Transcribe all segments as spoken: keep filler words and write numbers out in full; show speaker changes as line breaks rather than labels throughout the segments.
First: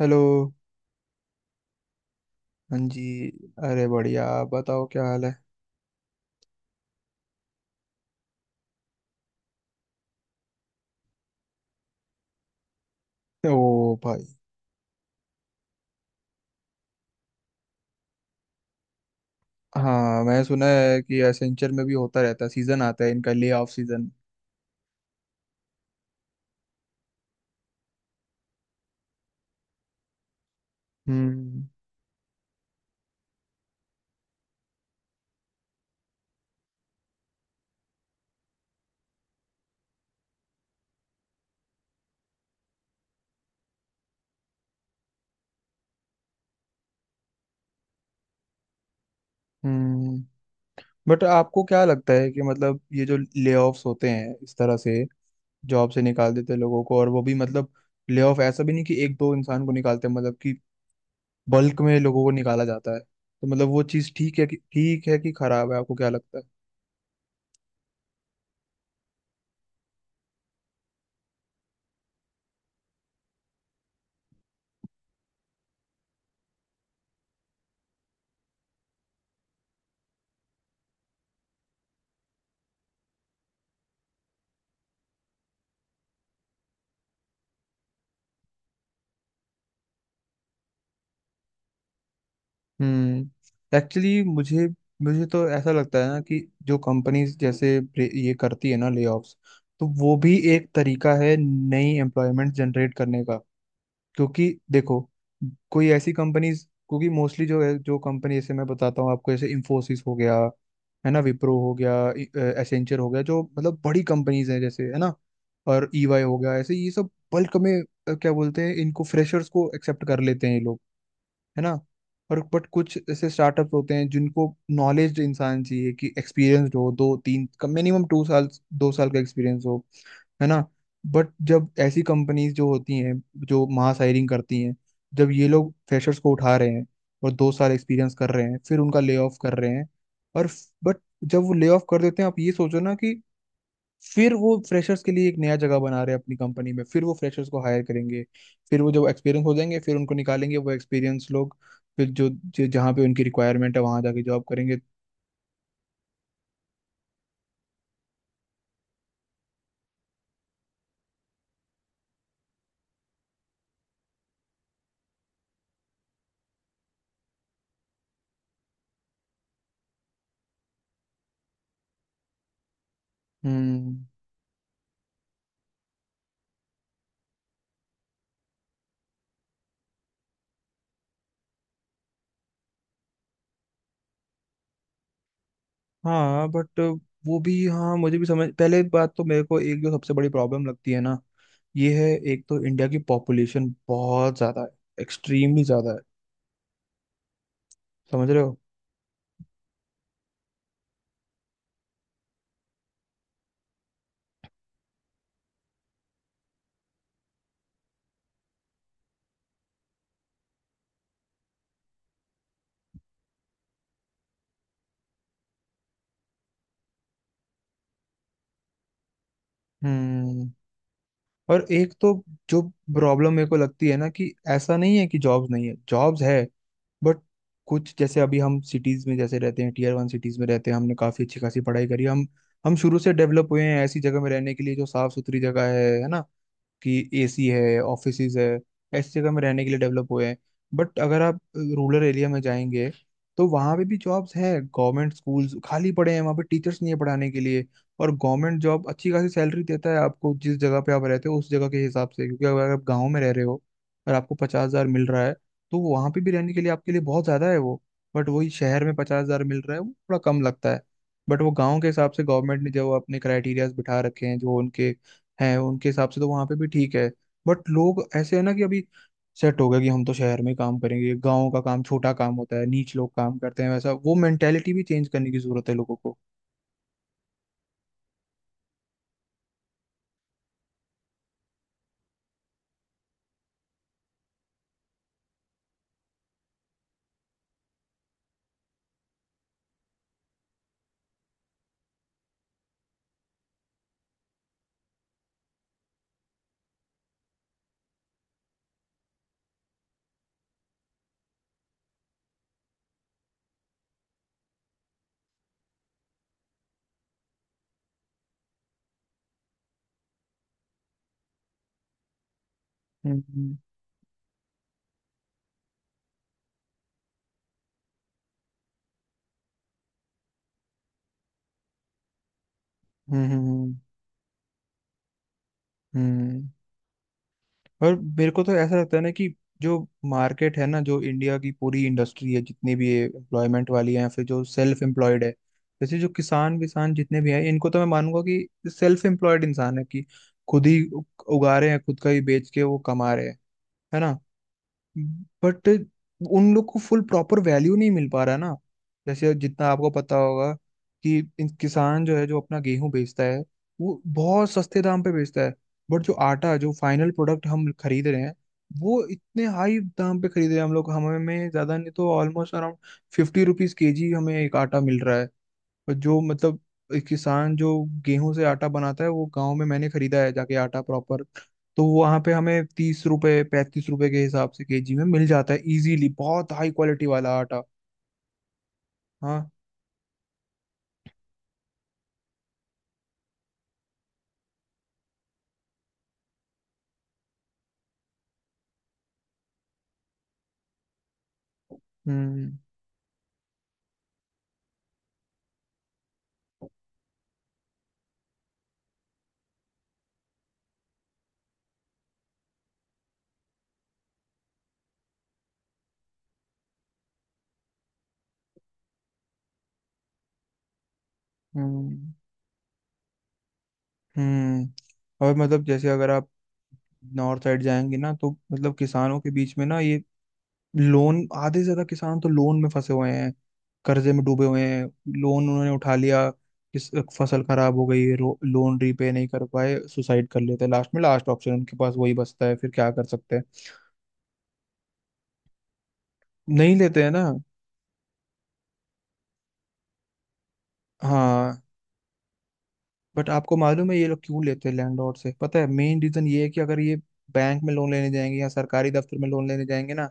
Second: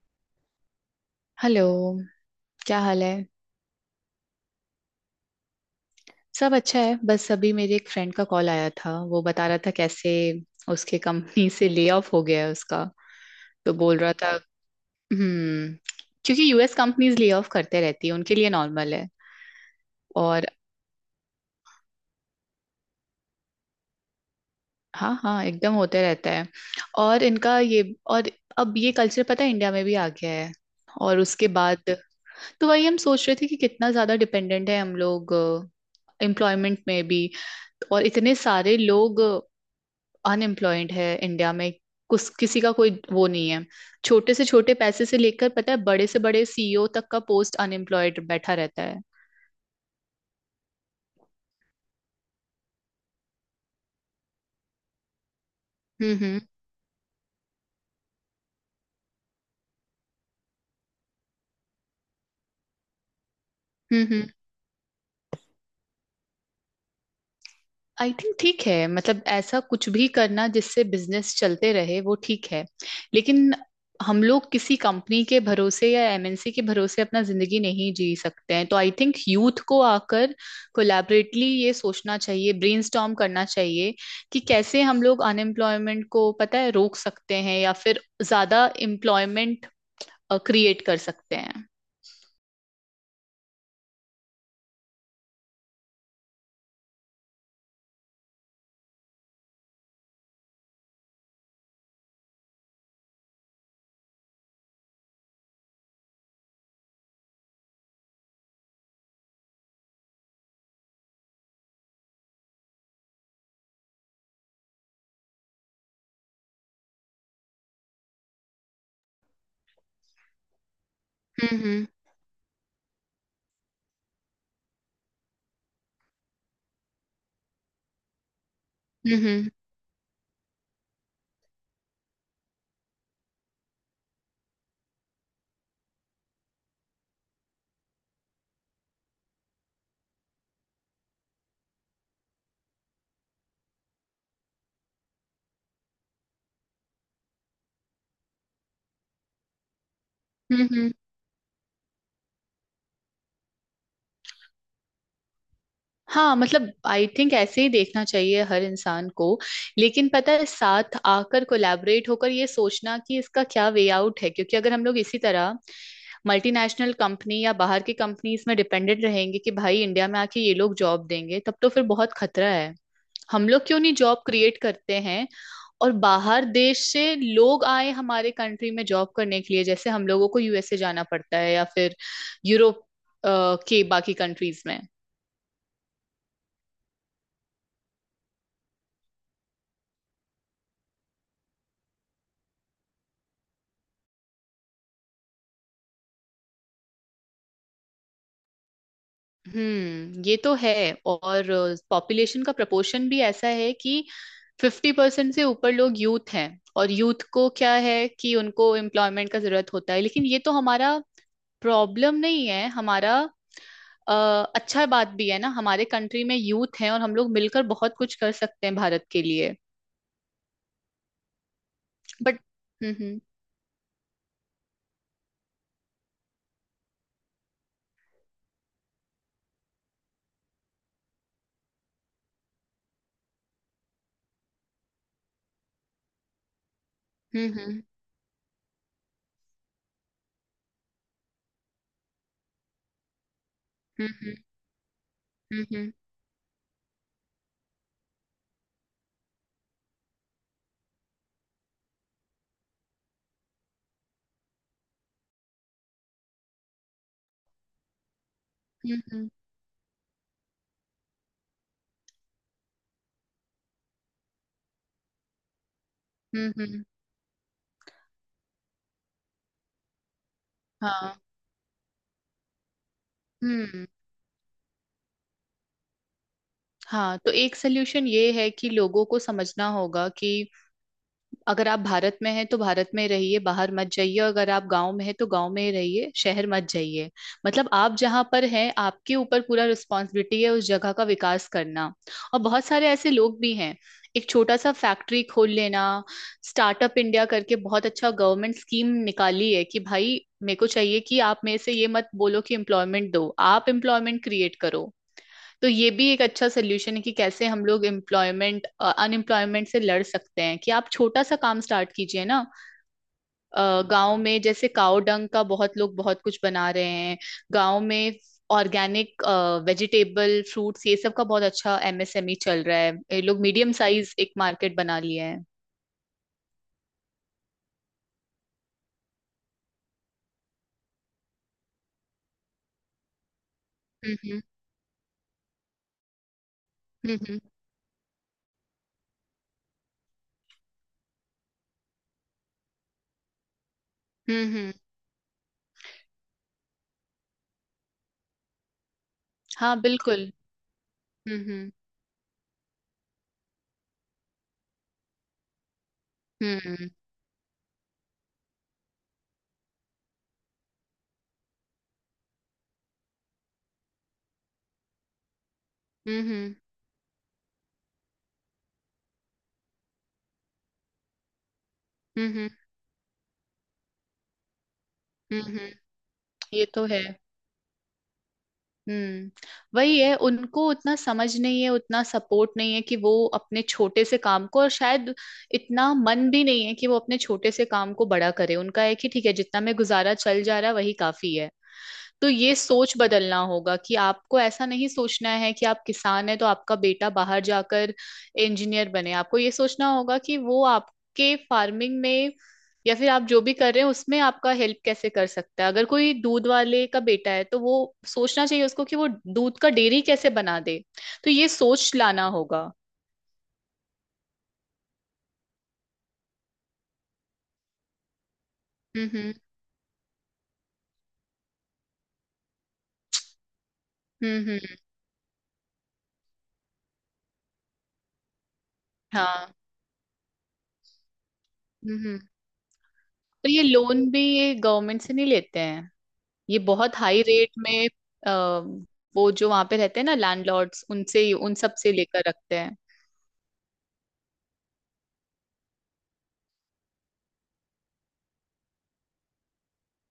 Hello.
Hello.
हाँ
क्या हाल
जी।
है?
अरे बढ़िया, आप बताओ क्या हाल है?
सब अच्छा है। बस अभी मेरे एक फ्रेंड का कॉल आया था, वो बता रहा था कैसे उसके कंपनी से ले ऑफ हो गया है उसका। तो
ओ
बोल रहा
भाई।
था। हम्म। क्योंकि U S companies lay off करते रहती है, उनके लिए नॉर्मल है।
हाँ, मैं
और
सुना है कि एसेंचर में भी होता रहता है। सीजन आता है इनका, ले ऑफ सीजन।
हाँ हाँ, एकदम होते रहता है। और इनका ये। और अब ये कल्चर पता है इंडिया में भी आ गया है। और उसके
हम्म,
बाद तो वही हम सोच रहे थे कि कितना ज्यादा डिपेंडेंट है हम लोग एम्प्लॉयमेंट में भी। और इतने सारे लोग अनएम्प्लॉयड है इंडिया में। कुछ किसी का कोई वो नहीं है। छोटे से छोटे पैसे से लेकर पता है बड़े से बड़े सी ई ओ तक का पोस्ट अनएम्प्लॉयड बैठा रहता है।
हम्म, बट आपको क्या लगता है कि मतलब ये जो ले ऑफ्स होते हैं इस तरह से जॉब से
हम्म।
निकाल
हम्म।
देते हैं लोगों को, और वो भी मतलब ले ऑफ ऐसा भी नहीं कि एक दो इंसान को निकालते हैं, मतलब कि बल्क में लोगों को निकाला जाता है। तो मतलब वो चीज़
हम्म।
ठीक है कि ठीक है कि खराब है, आपको क्या लगता है?
आई थिंक ठीक है, मतलब ऐसा कुछ भी करना जिससे बिजनेस चलते रहे वो ठीक है। लेकिन हम लोग किसी कंपनी के भरोसे या एम एन सी के भरोसे अपना जिंदगी नहीं जी सकते हैं, तो आई थिंक यूथ को आकर कोलैबोरेटली ये सोचना चाहिए, ब्रेनस्टॉर्म करना चाहिए कि कैसे हम लोग अनएम्प्लॉयमेंट को पता है रोक सकते हैं या फिर ज्यादा एम्प्लॉयमेंट क्रिएट कर सकते हैं।
हम्म, एक्चुअली मुझे मुझे तो ऐसा लगता है ना कि जो कंपनीज जैसे प्रे- ये करती है ना लेऑफ्स, तो वो भी एक तरीका है नई एम्प्लॉयमेंट जनरेट करने का। क्योंकि देखो, कोई ऐसी कंपनीज, क्योंकि मोस्टली जो है जो कंपनी, जैसे मैं बताता हूँ आपको, जैसे इंफोसिस हो गया, है ना, विप्रो हो गया, एसेंचर हो गया, जो मतलब बड़ी कंपनीज हैं जैसे, है ना, और ईवाई हो गया, ऐसे ये सब बल्क में अ, क्या बोलते हैं इनको, फ्रेशर्स को एक्सेप्ट कर लेते हैं ये लोग, है ना।
हम्म।
और बट कुछ ऐसे स्टार्टअप होते हैं जिनको नॉलेज इंसान चाहिए कि एक्सपीरियंसड हो, दो तीन कम मिनिमम टू साल, दो साल
हम्म।
का
हम्म।
एक्सपीरियंस हो, है ना। बट जब ऐसी कंपनीज जो होती हैं, जो मास हायरिंग करती हैं, जब ये लोग फ्रेशर्स को उठा रहे हैं और दो साल एक्सपीरियंस कर रहे हैं, फिर उनका ले ऑफ कर रहे हैं, और बट जब वो ले ऑफ कर देते हैं, आप ये सोचो ना कि फिर वो फ्रेशर्स के लिए एक नया जगह बना रहे हैं अपनी कंपनी में, फिर वो फ्रेशर्स को हायर करेंगे, फिर वो जब एक्सपीरियंस हो जाएंगे फिर उनको निकालेंगे वो
हम्म।
एक्सपीरियंस लोग फिर जो जो- जहाँ पे उनकी रिक्वायरमेंट है वहां जाके जॉब करेंगे।
हाँ मतलब आई थिंक ऐसे ही देखना चाहिए हर इंसान को। लेकिन पता है साथ आकर कोलैबोरेट होकर ये सोचना कि इसका क्या वे आउट है, क्योंकि अगर हम लोग इसी तरह मल्टीनेशनल कंपनी या बाहर की कंपनीज में डिपेंडेंट रहेंगे कि भाई इंडिया में आके ये लोग जॉब देंगे, तब तो फिर बहुत खतरा है। हम लोग क्यों नहीं
हम्म।
जॉब क्रिएट करते हैं और बाहर देश से लोग आए हमारे कंट्री में जॉब करने के लिए जैसे हम लोगों को यू एस ए जाना पड़ता है या फिर यूरोप अ, के बाकी कंट्रीज में।
हाँ बट वो भी, हाँ मुझे भी समझ, पहले बात तो मेरे को एक जो सबसे बड़ी प्रॉब्लम लगती है ना ये है, एक तो इंडिया की पॉपुलेशन बहुत ज्यादा है, एक्सट्रीमली ज्यादा है, समझ रहे हो।
हम्म। ये तो है। और पॉपुलेशन का प्रपोर्शन भी ऐसा है कि फिफ्टी परसेंट से ऊपर लोग यूथ हैं। और यूथ को क्या है कि उनको एम्प्लॉयमेंट का जरूरत होता है, लेकिन ये तो हमारा प्रॉब्लम नहीं है हमारा। अ, अच्छा बात भी है ना हमारे कंट्री में यूथ हैं और हम लोग मिलकर बहुत कुछ कर सकते हैं भारत के लिए।
हम्म। और एक तो
बट।
जो
हम्म।
प्रॉब्लम मेरे को लगती है ना कि ऐसा नहीं है कि जॉब्स नहीं है, जॉब्स है। बट कुछ जैसे अभी हम सिटीज में जैसे रहते हैं, टीयर वन सिटीज में रहते हैं, हमने काफी अच्छी खासी पढ़ाई करी, हम हम शुरू से डेवलप हुए हैं ऐसी जगह में रहने के लिए जो साफ सुथरी जगह है है ना, कि एसी
हम्म।
है,
हम्म।
ऑफिसेज है, ऐसी जगह में रहने के लिए डेवलप हुए हैं। बट अगर आप रूरल एरिया में जाएंगे, तो वहाँ पे भी जॉब्स
हम्म।
है, गवर्नमेंट स्कूल्स
हम्म।
खाली
हम्म।
पड़े हैं, वहाँ पे टीचर्स नहीं है पढ़ाने के लिए। और गवर्नमेंट जॉब अच्छी खासी सैलरी देता है आपको जिस जगह पे आप रहते हो उस जगह के हिसाब से, क्योंकि अगर आप गाँव में रह रहे हो और आपको पचास हजार मिल रहा है, तो वहाँ पे भी रहने के लिए आपके लिए बहुत ज़्यादा है वो। बट वही शहर में
हम्म। हम्म।
पचास
हम्म।
हजार मिल रहा है वो थोड़ा कम लगता है। बट वो गाँव के हिसाब से गवर्नमेंट ने जो अपने क्राइटेरियाज बिठा रखे हैं, जो उनके है उनके हिसाब से, तो वहां
हम्म,
पे
हम्म,
भी
हम्म,
ठीक है। बट लोग ऐसे है ना कि अभी सेट हो गया कि हम तो शहर में काम करेंगे,
हाँ।
गाँव का काम छोटा काम होता है, नीच लोग काम करते हैं,
हम्म।
वैसा वो मेंटेलिटी भी चेंज करने की जरूरत है लोगों को।
हाँ तो एक सोल्यूशन ये है कि लोगों को समझना होगा कि अगर आप भारत में हैं तो भारत में रहिए, बाहर मत जाइए। अगर आप गांव में हैं तो गांव में ही रहिए, शहर मत जाइए। मतलब आप जहां पर हैं आपके ऊपर पूरा रिस्पॉन्सिबिलिटी है उस जगह का विकास करना। और बहुत सारे ऐसे लोग भी हैं। एक छोटा सा फैक्ट्री खोल लेना। स्टार्टअप इंडिया करके बहुत अच्छा गवर्नमेंट स्कीम निकाली है कि भाई मेरे को चाहिए कि आप मेरे से ये मत बोलो कि एम्प्लॉयमेंट दो, आप एम्प्लॉयमेंट क्रिएट करो। तो ये भी एक अच्छा सोल्यूशन है कि कैसे हम लोग एम्प्लॉयमेंट अनएम्प्लॉयमेंट से लड़ सकते हैं कि आप छोटा सा काम स्टार्ट कीजिए ना।
हम्म,
गांव में जैसे काव डंग का बहुत लोग बहुत कुछ बना रहे हैं गांव में। ऑर्गेनिक वेजिटेबल फ्रूट्स ये सब का बहुत अच्छा एम एस एम ई चल रहा है, ये
हम्म,
लोग मीडियम
हम्म,
साइज एक मार्केट बना लिए हैं।
हम्म। और मेरे को तो ऐसा लगता है ना कि जो मार्केट है ना, जो इंडिया की पूरी इंडस्ट्री है, जितनी भी एम्प्लॉयमेंट वाली है या फिर
हम्म।
जो सेल्फ एम्प्लॉयड है, जैसे जो किसान विसान
हम्म।
जितने भी
हम्म।
हैं, इनको तो मैं मानूंगा कि सेल्फ एम्प्लॉयड इंसान है कि खुद ही उग- उगा रहे हैं, खुद का ही बेच के वो कमा रहे हैं, है ना।
हम्म। हम्म। हम्म,
बट उन लोग को फुल प्रॉपर वैल्यू नहीं मिल पा रहा ना। जैसे जितना
हाँ
आपको पता
बिल्कुल।
होगा कि
हम्म।
इन
हम्म।
किसान जो है, जो अपना गेहूं बेचता है, वो बहुत सस्ते दाम पे बेचता है। बट जो आटा जो
हम्म।
फाइनल प्रोडक्ट हम खरीद रहे हैं, वो इतने हाई दाम पे खरीद रहे हैं हम लोग, हमें में ज्यादा नहीं तो almost around fifty rupees KG हमें एक आटा मिल रहा है। और जो
हम्म। हम्म।
मतलब एक किसान जो गेहूं से आटा बनाता है, वो गांव में मैंने खरीदा है जाके आटा प्रॉपर, तो वहां पे
हम्म।
हमें तीस रुपए पैंतीस रुपए के हिसाब से केजी में मिल
हम्म।
जाता है
हम्म,
इजीली, बहुत
ये
हाई
तो है।
क्वालिटी वाला आटा।
हम्म।
हाँ।
वही है। उनको उतना समझ नहीं है, उतना सपोर्ट नहीं है कि वो अपने छोटे से काम को, और शायद इतना मन भी नहीं है कि वो अपने छोटे से काम को बड़ा करे। उनका है कि ठीक है, जितना में गुजारा चल जा रहा है वही काफी है। तो ये
हम्म,
सोच बदलना होगा कि आपको ऐसा नहीं सोचना है कि आप किसान हैं तो आपका बेटा बाहर जाकर इंजीनियर बने। आपको ये सोचना होगा कि वो आपके फार्मिंग में या फिर आप जो भी कर रहे हैं उसमें आपका हेल्प कैसे कर सकता है। अगर कोई दूध वाले का बेटा है तो वो सोचना चाहिए उसको कि वो दूध का डेयरी कैसे बना दे। तो ये सोच
हम्म,
लाना होगा।
हम्म। और मतलब जैसे अगर आप नॉर्थ साइड जाएंगे ना, तो मतलब
हम्म।
किसानों के
हम्म।
बीच में ना ये लोन, आधे से ज्यादा किसान तो लोन में फंसे हुए हैं, कर्जे में
हम्म।
डूबे हुए
हम्म।
हैं, लोन उन्होंने उठा लिया, किस फसल खराब हो गई, रो- लोन रीपे नहीं कर
हाँ।
पाए, सुसाइड कर लेते हैं लास्ट में, लास्ट ऑप्शन उनके पास
हम्म।
वही
हम्म।
बचता है, फिर क्या कर सकते हैं।
और ये लोन भी ये गवर्नमेंट से नहीं लेते हैं, ये
नहीं
बहुत
लेते हैं
हाई
ना।
रेट में। अ, वो जो वहां पे रहते हैं ना लैंडलॉर्ड्स उनसे ही उन
हाँ
सब से लेकर रखते हैं।
बट आपको मालूम है ये लोग क्यों लेते हैं लैंडलॉर्ड से? पता है मेन रीजन ये है कि अगर ये बैंक में लोन लेने जाएंगे या सरकारी दफ्तर में लोन लेने जाएंगे ना,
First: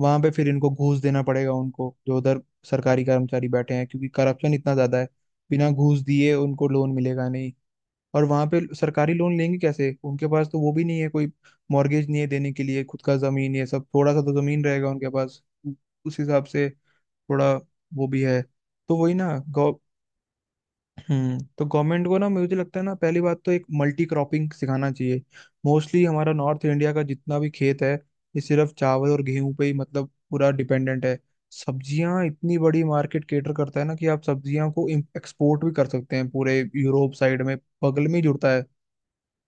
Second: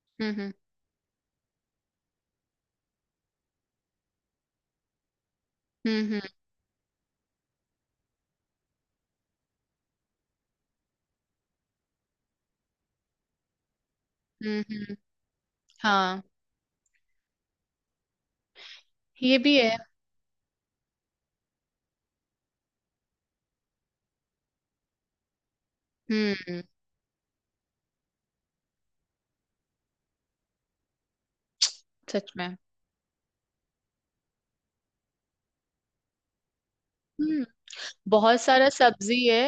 वहां पे फिर
हम्म।
इनको घूस देना पड़ेगा, उनको जो उधर सरकारी कर्मचारी बैठे हैं, क्योंकि करप्शन इतना ज्यादा है, बिना घूस
हम्म। हम्म।
दिए उनको लोन मिलेगा नहीं। और वहां पे सरकारी लोन लेंगे कैसे, उनके पास तो वो भी नहीं है कोई मॉर्गेज नहीं है देने के लिए, खुद का जमीन ये सब, थोड़ा सा तो
हम्म।
जमीन रहेगा
हम्म,
उनके पास उ- उस
हाँ,
हिसाब से, थोड़ा वो भी है, तो वही ना।
ये भी है।
हम्म, तो गवर्नमेंट को ना मुझे लगता है ना, पहली बात तो एक मल्टी क्रॉपिंग सिखाना चाहिए। मोस्टली हमारा
हम्म।
नॉर्थ इंडिया का जितना भी खेत है, ये सिर्फ चावल और गेहूं पे ही मतलब पूरा डिपेंडेंट है। सब्जियां
सच में।
इतनी बड़ी मार्केट केटर करता है ना कि आप सब्जियां को एक्सपोर्ट भी कर सकते हैं पूरे यूरोप साइड
हम्म।
में, बगल में ही
बहुत
जुड़ता है।
सारा सब्जी है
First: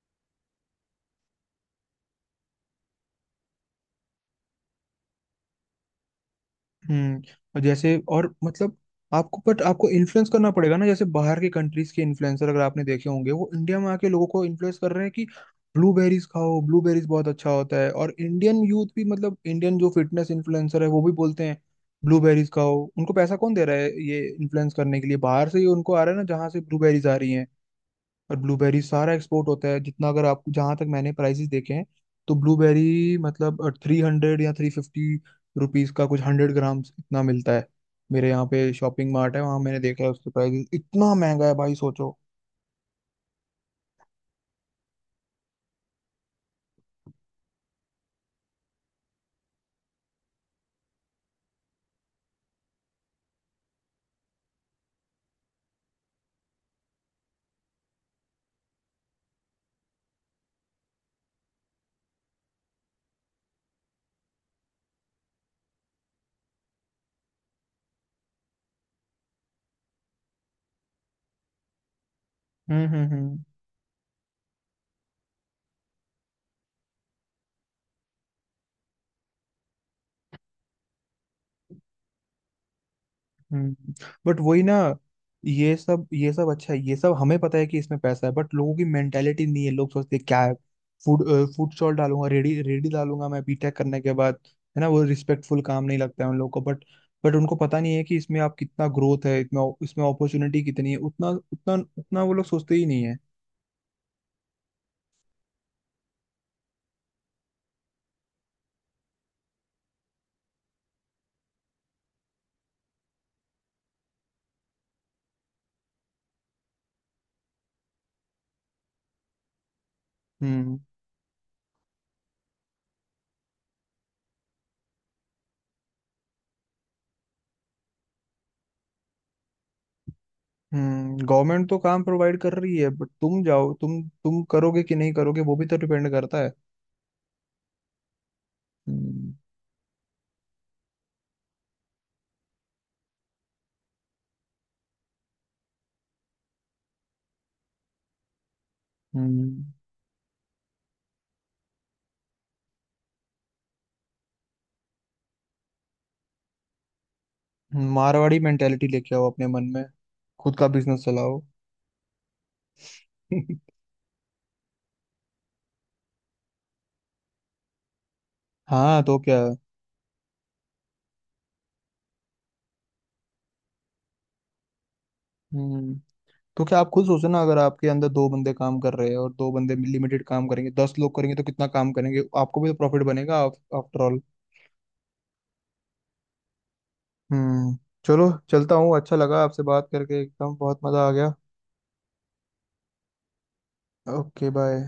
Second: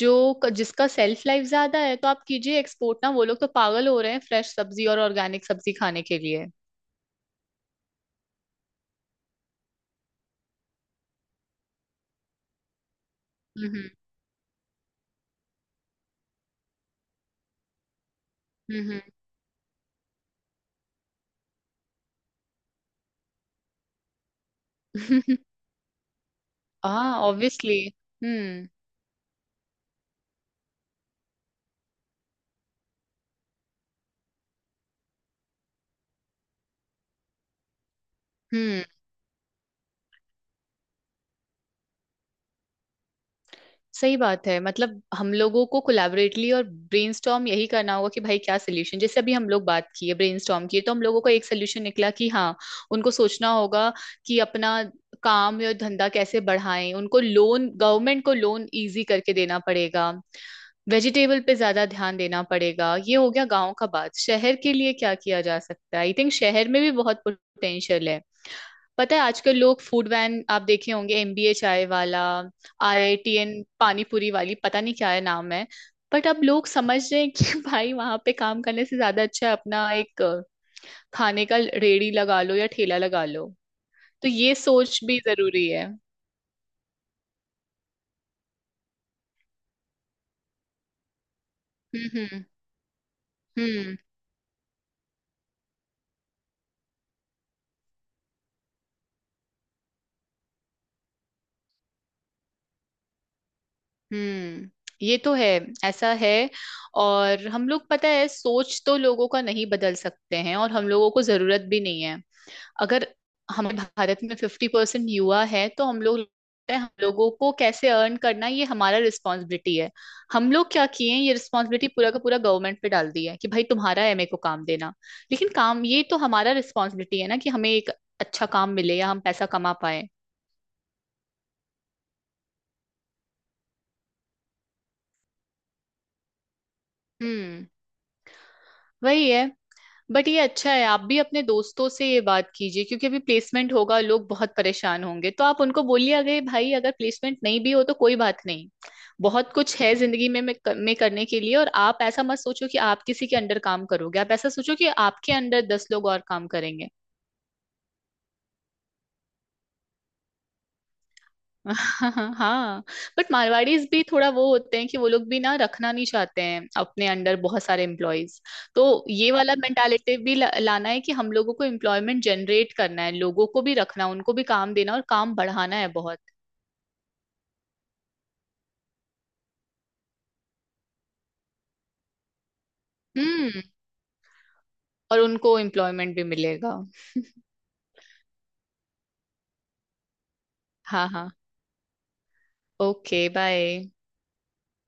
जो जिसका सेल्फ लाइफ ज्यादा है, तो आप कीजिए एक्सपोर्ट ना। वो लोग तो पागल हो रहे हैं फ्रेश सब्जी और ऑर्गेनिक सब्जी खाने के लिए।
हम्म। और जैसे और मतलब आपको, बट आपको इन्फ्लुएंस करना पड़ेगा ना, जैसे बाहर के कंट्रीज के इन्फ्लुएंसर अगर आपने देखे होंगे, वो इंडिया में
हम्म।
आके लोगों को इन्फ्लुएंस कर रहे हैं कि ब्लूबेरीज खाओ, ब्लूबेरीज बहुत अच्छा होता है, और इंडियन
हम्म।
यूथ
हम्म।
भी, मतलब इंडियन जो फिटनेस इन्फ्लुएंसर है वो भी बोलते हैं ब्लूबेरीज खाओ। उनको पैसा कौन दे रहा है ये इन्फ्लुएंस करने के लिए, बाहर से ही उनको आ रहा है ना, जहाँ से ब्लूबेरीज
हाँ,
आ रही हैं।
ऑब्वियसली।
और
हम्म।
ब्लूबेरी सारा एक्सपोर्ट होता है जितना। अगर आप, जहां तक मैंने प्राइसेस देखे हैं, तो ब्लूबेरी मतलब थ्री हंड्रेड या थ्री फिफ्टी रुपीज का कुछ हंड्रेड ग्राम इतना मिलता है। मेरे यहाँ पे
हम्म।
शॉपिंग मार्ट है, वहां मैंने देखा है उसके प्राइस, इतना महंगा है भाई, सोचो।
सही बात है, मतलब हम लोगों को कोलैबोरेटली और ब्रेनस्टॉर्म यही करना होगा कि भाई क्या सोल्यूशन। जैसे अभी हम लोग बात की है, ब्रेनस्टॉर्म की, तो हम लोगों को एक सोल्यूशन निकला कि हाँ, उनको सोचना होगा कि अपना काम या धंधा कैसे बढ़ाएं। उनको लोन, गवर्नमेंट को लोन इजी करके देना पड़ेगा। वेजिटेबल पे ज्यादा ध्यान देना पड़ेगा। ये हो गया गांव का बात, शहर के लिए क्या किया जा सकता है? आई थिंक शहर में भी बहुत पोटेंशियल है। पता है आजकल लोग फूड वैन आप देखे होंगे एम बी ए चाय वाला,
हम्म, हम्म, हम्म,
आर आई टी एन, पानी पूरी वाली, पता नहीं क्या है नाम है। बट अब लोग समझ रहे हैं कि भाई वहां पे काम करने से ज्यादा अच्छा है अपना एक अ, खाने का रेड़ी लगा लो या ठेला लगा लो।
हम्म।
तो
बट
ये
वही ना,
सोच भी जरूरी
ये
है।
सब ये सब अच्छा है, ये सब हमें पता है कि इसमें पैसा है, बट लोगों की मेंटेलिटी नहीं है। लोग सोचते हैं, क्या है, फूड फूड स्टॉल
हम्म।
डालूंगा,
हम्म।
रेडी रेडी डालूंगा, मैं बीटेक
हम्म।
करने के बाद, है ना, वो रिस्पेक्टफुल काम नहीं लगता है उन लोगों को। बट बट उनको पता नहीं है कि इसमें आप कितना ग्रोथ है, इतना इसमें अपॉर्चुनिटी कितनी है, उतना उतना उतना वो लोग सोचते ही नहीं है।
हम्म। ये तो है। ऐसा है। और हम लोग पता है सोच तो लोगों का नहीं बदल सकते हैं, और हम लोगों को जरूरत भी नहीं है। अगर हमें भारत में फिफ्टी परसेंट युवा है तो हम लोग, हम लोगों को कैसे अर्न करना ये हमारा रिस्पॉन्सिबिलिटी है। हम लोग
हम्म।
क्या किए हैं, ये रिस्पॉन्सिबिलिटी पूरा का पूरा गवर्नमेंट पे डाल दी है कि भाई तुम्हारा है मेरे को काम देना। लेकिन काम ये तो हमारा रिस्पॉन्सिबिलिटी है ना कि हमें एक अच्छा काम मिले या हम पैसा कमा पाए।
हम्म, गवर्नमेंट तो काम प्रोवाइड कर रही है बट तुम जाओ, तुम तुम करोगे कि नहीं करोगे वो भी तो डिपेंड करता है।
हम्म। वही
हम्म।
है। बट ये अच्छा है, आप भी अपने दोस्तों से ये बात कीजिए क्योंकि अभी प्लेसमेंट होगा, लोग बहुत परेशान होंगे, तो आप उनको बोलिए अगर भाई अगर प्लेसमेंट नहीं भी हो तो कोई बात नहीं। बहुत
हम्म।
कुछ है जिंदगी में में में करने के लिए। और आप ऐसा मत सोचो कि आप किसी के अंडर काम करोगे, आप ऐसा सोचो कि आपके अंडर दस लोग और काम करेंगे।
मारवाड़ी मेंटेलिटी लेके आओ अपने मन में, खुद का बिजनेस चलाओ।
हाँ। बट मारवाड़ीज भी थोड़ा वो होते हैं कि वो लोग भी ना रखना नहीं चाहते हैं अपने अंडर बहुत सारे एम्प्लॉयज। तो
हाँ तो
ये
क्या।
वाला मेंटालिटी भी ला, लाना है कि हम लोगों को एम्प्लॉयमेंट जनरेट करना है, लोगों को भी रखना, उनको भी काम देना और काम बढ़ाना है
हम्म,
बहुत।
तो क्या आप खुद सोचो ना, अगर आपके अंदर दो बंदे काम कर रहे हैं, और दो बंदे लिमिटेड काम करेंगे, दस लोग करेंगे तो कितना काम करेंगे, आपको भी तो प्रॉफिट बनेगा
हम्म।
After all.
और उनको एम्प्लॉयमेंट भी मिलेगा।
हम्म। चलो, चलता हूँ, अच्छा लगा आपसे बात करके, एकदम बहुत मजा
हाँ
आ
हाँ।
गया।
Okay bye.
Okay bye.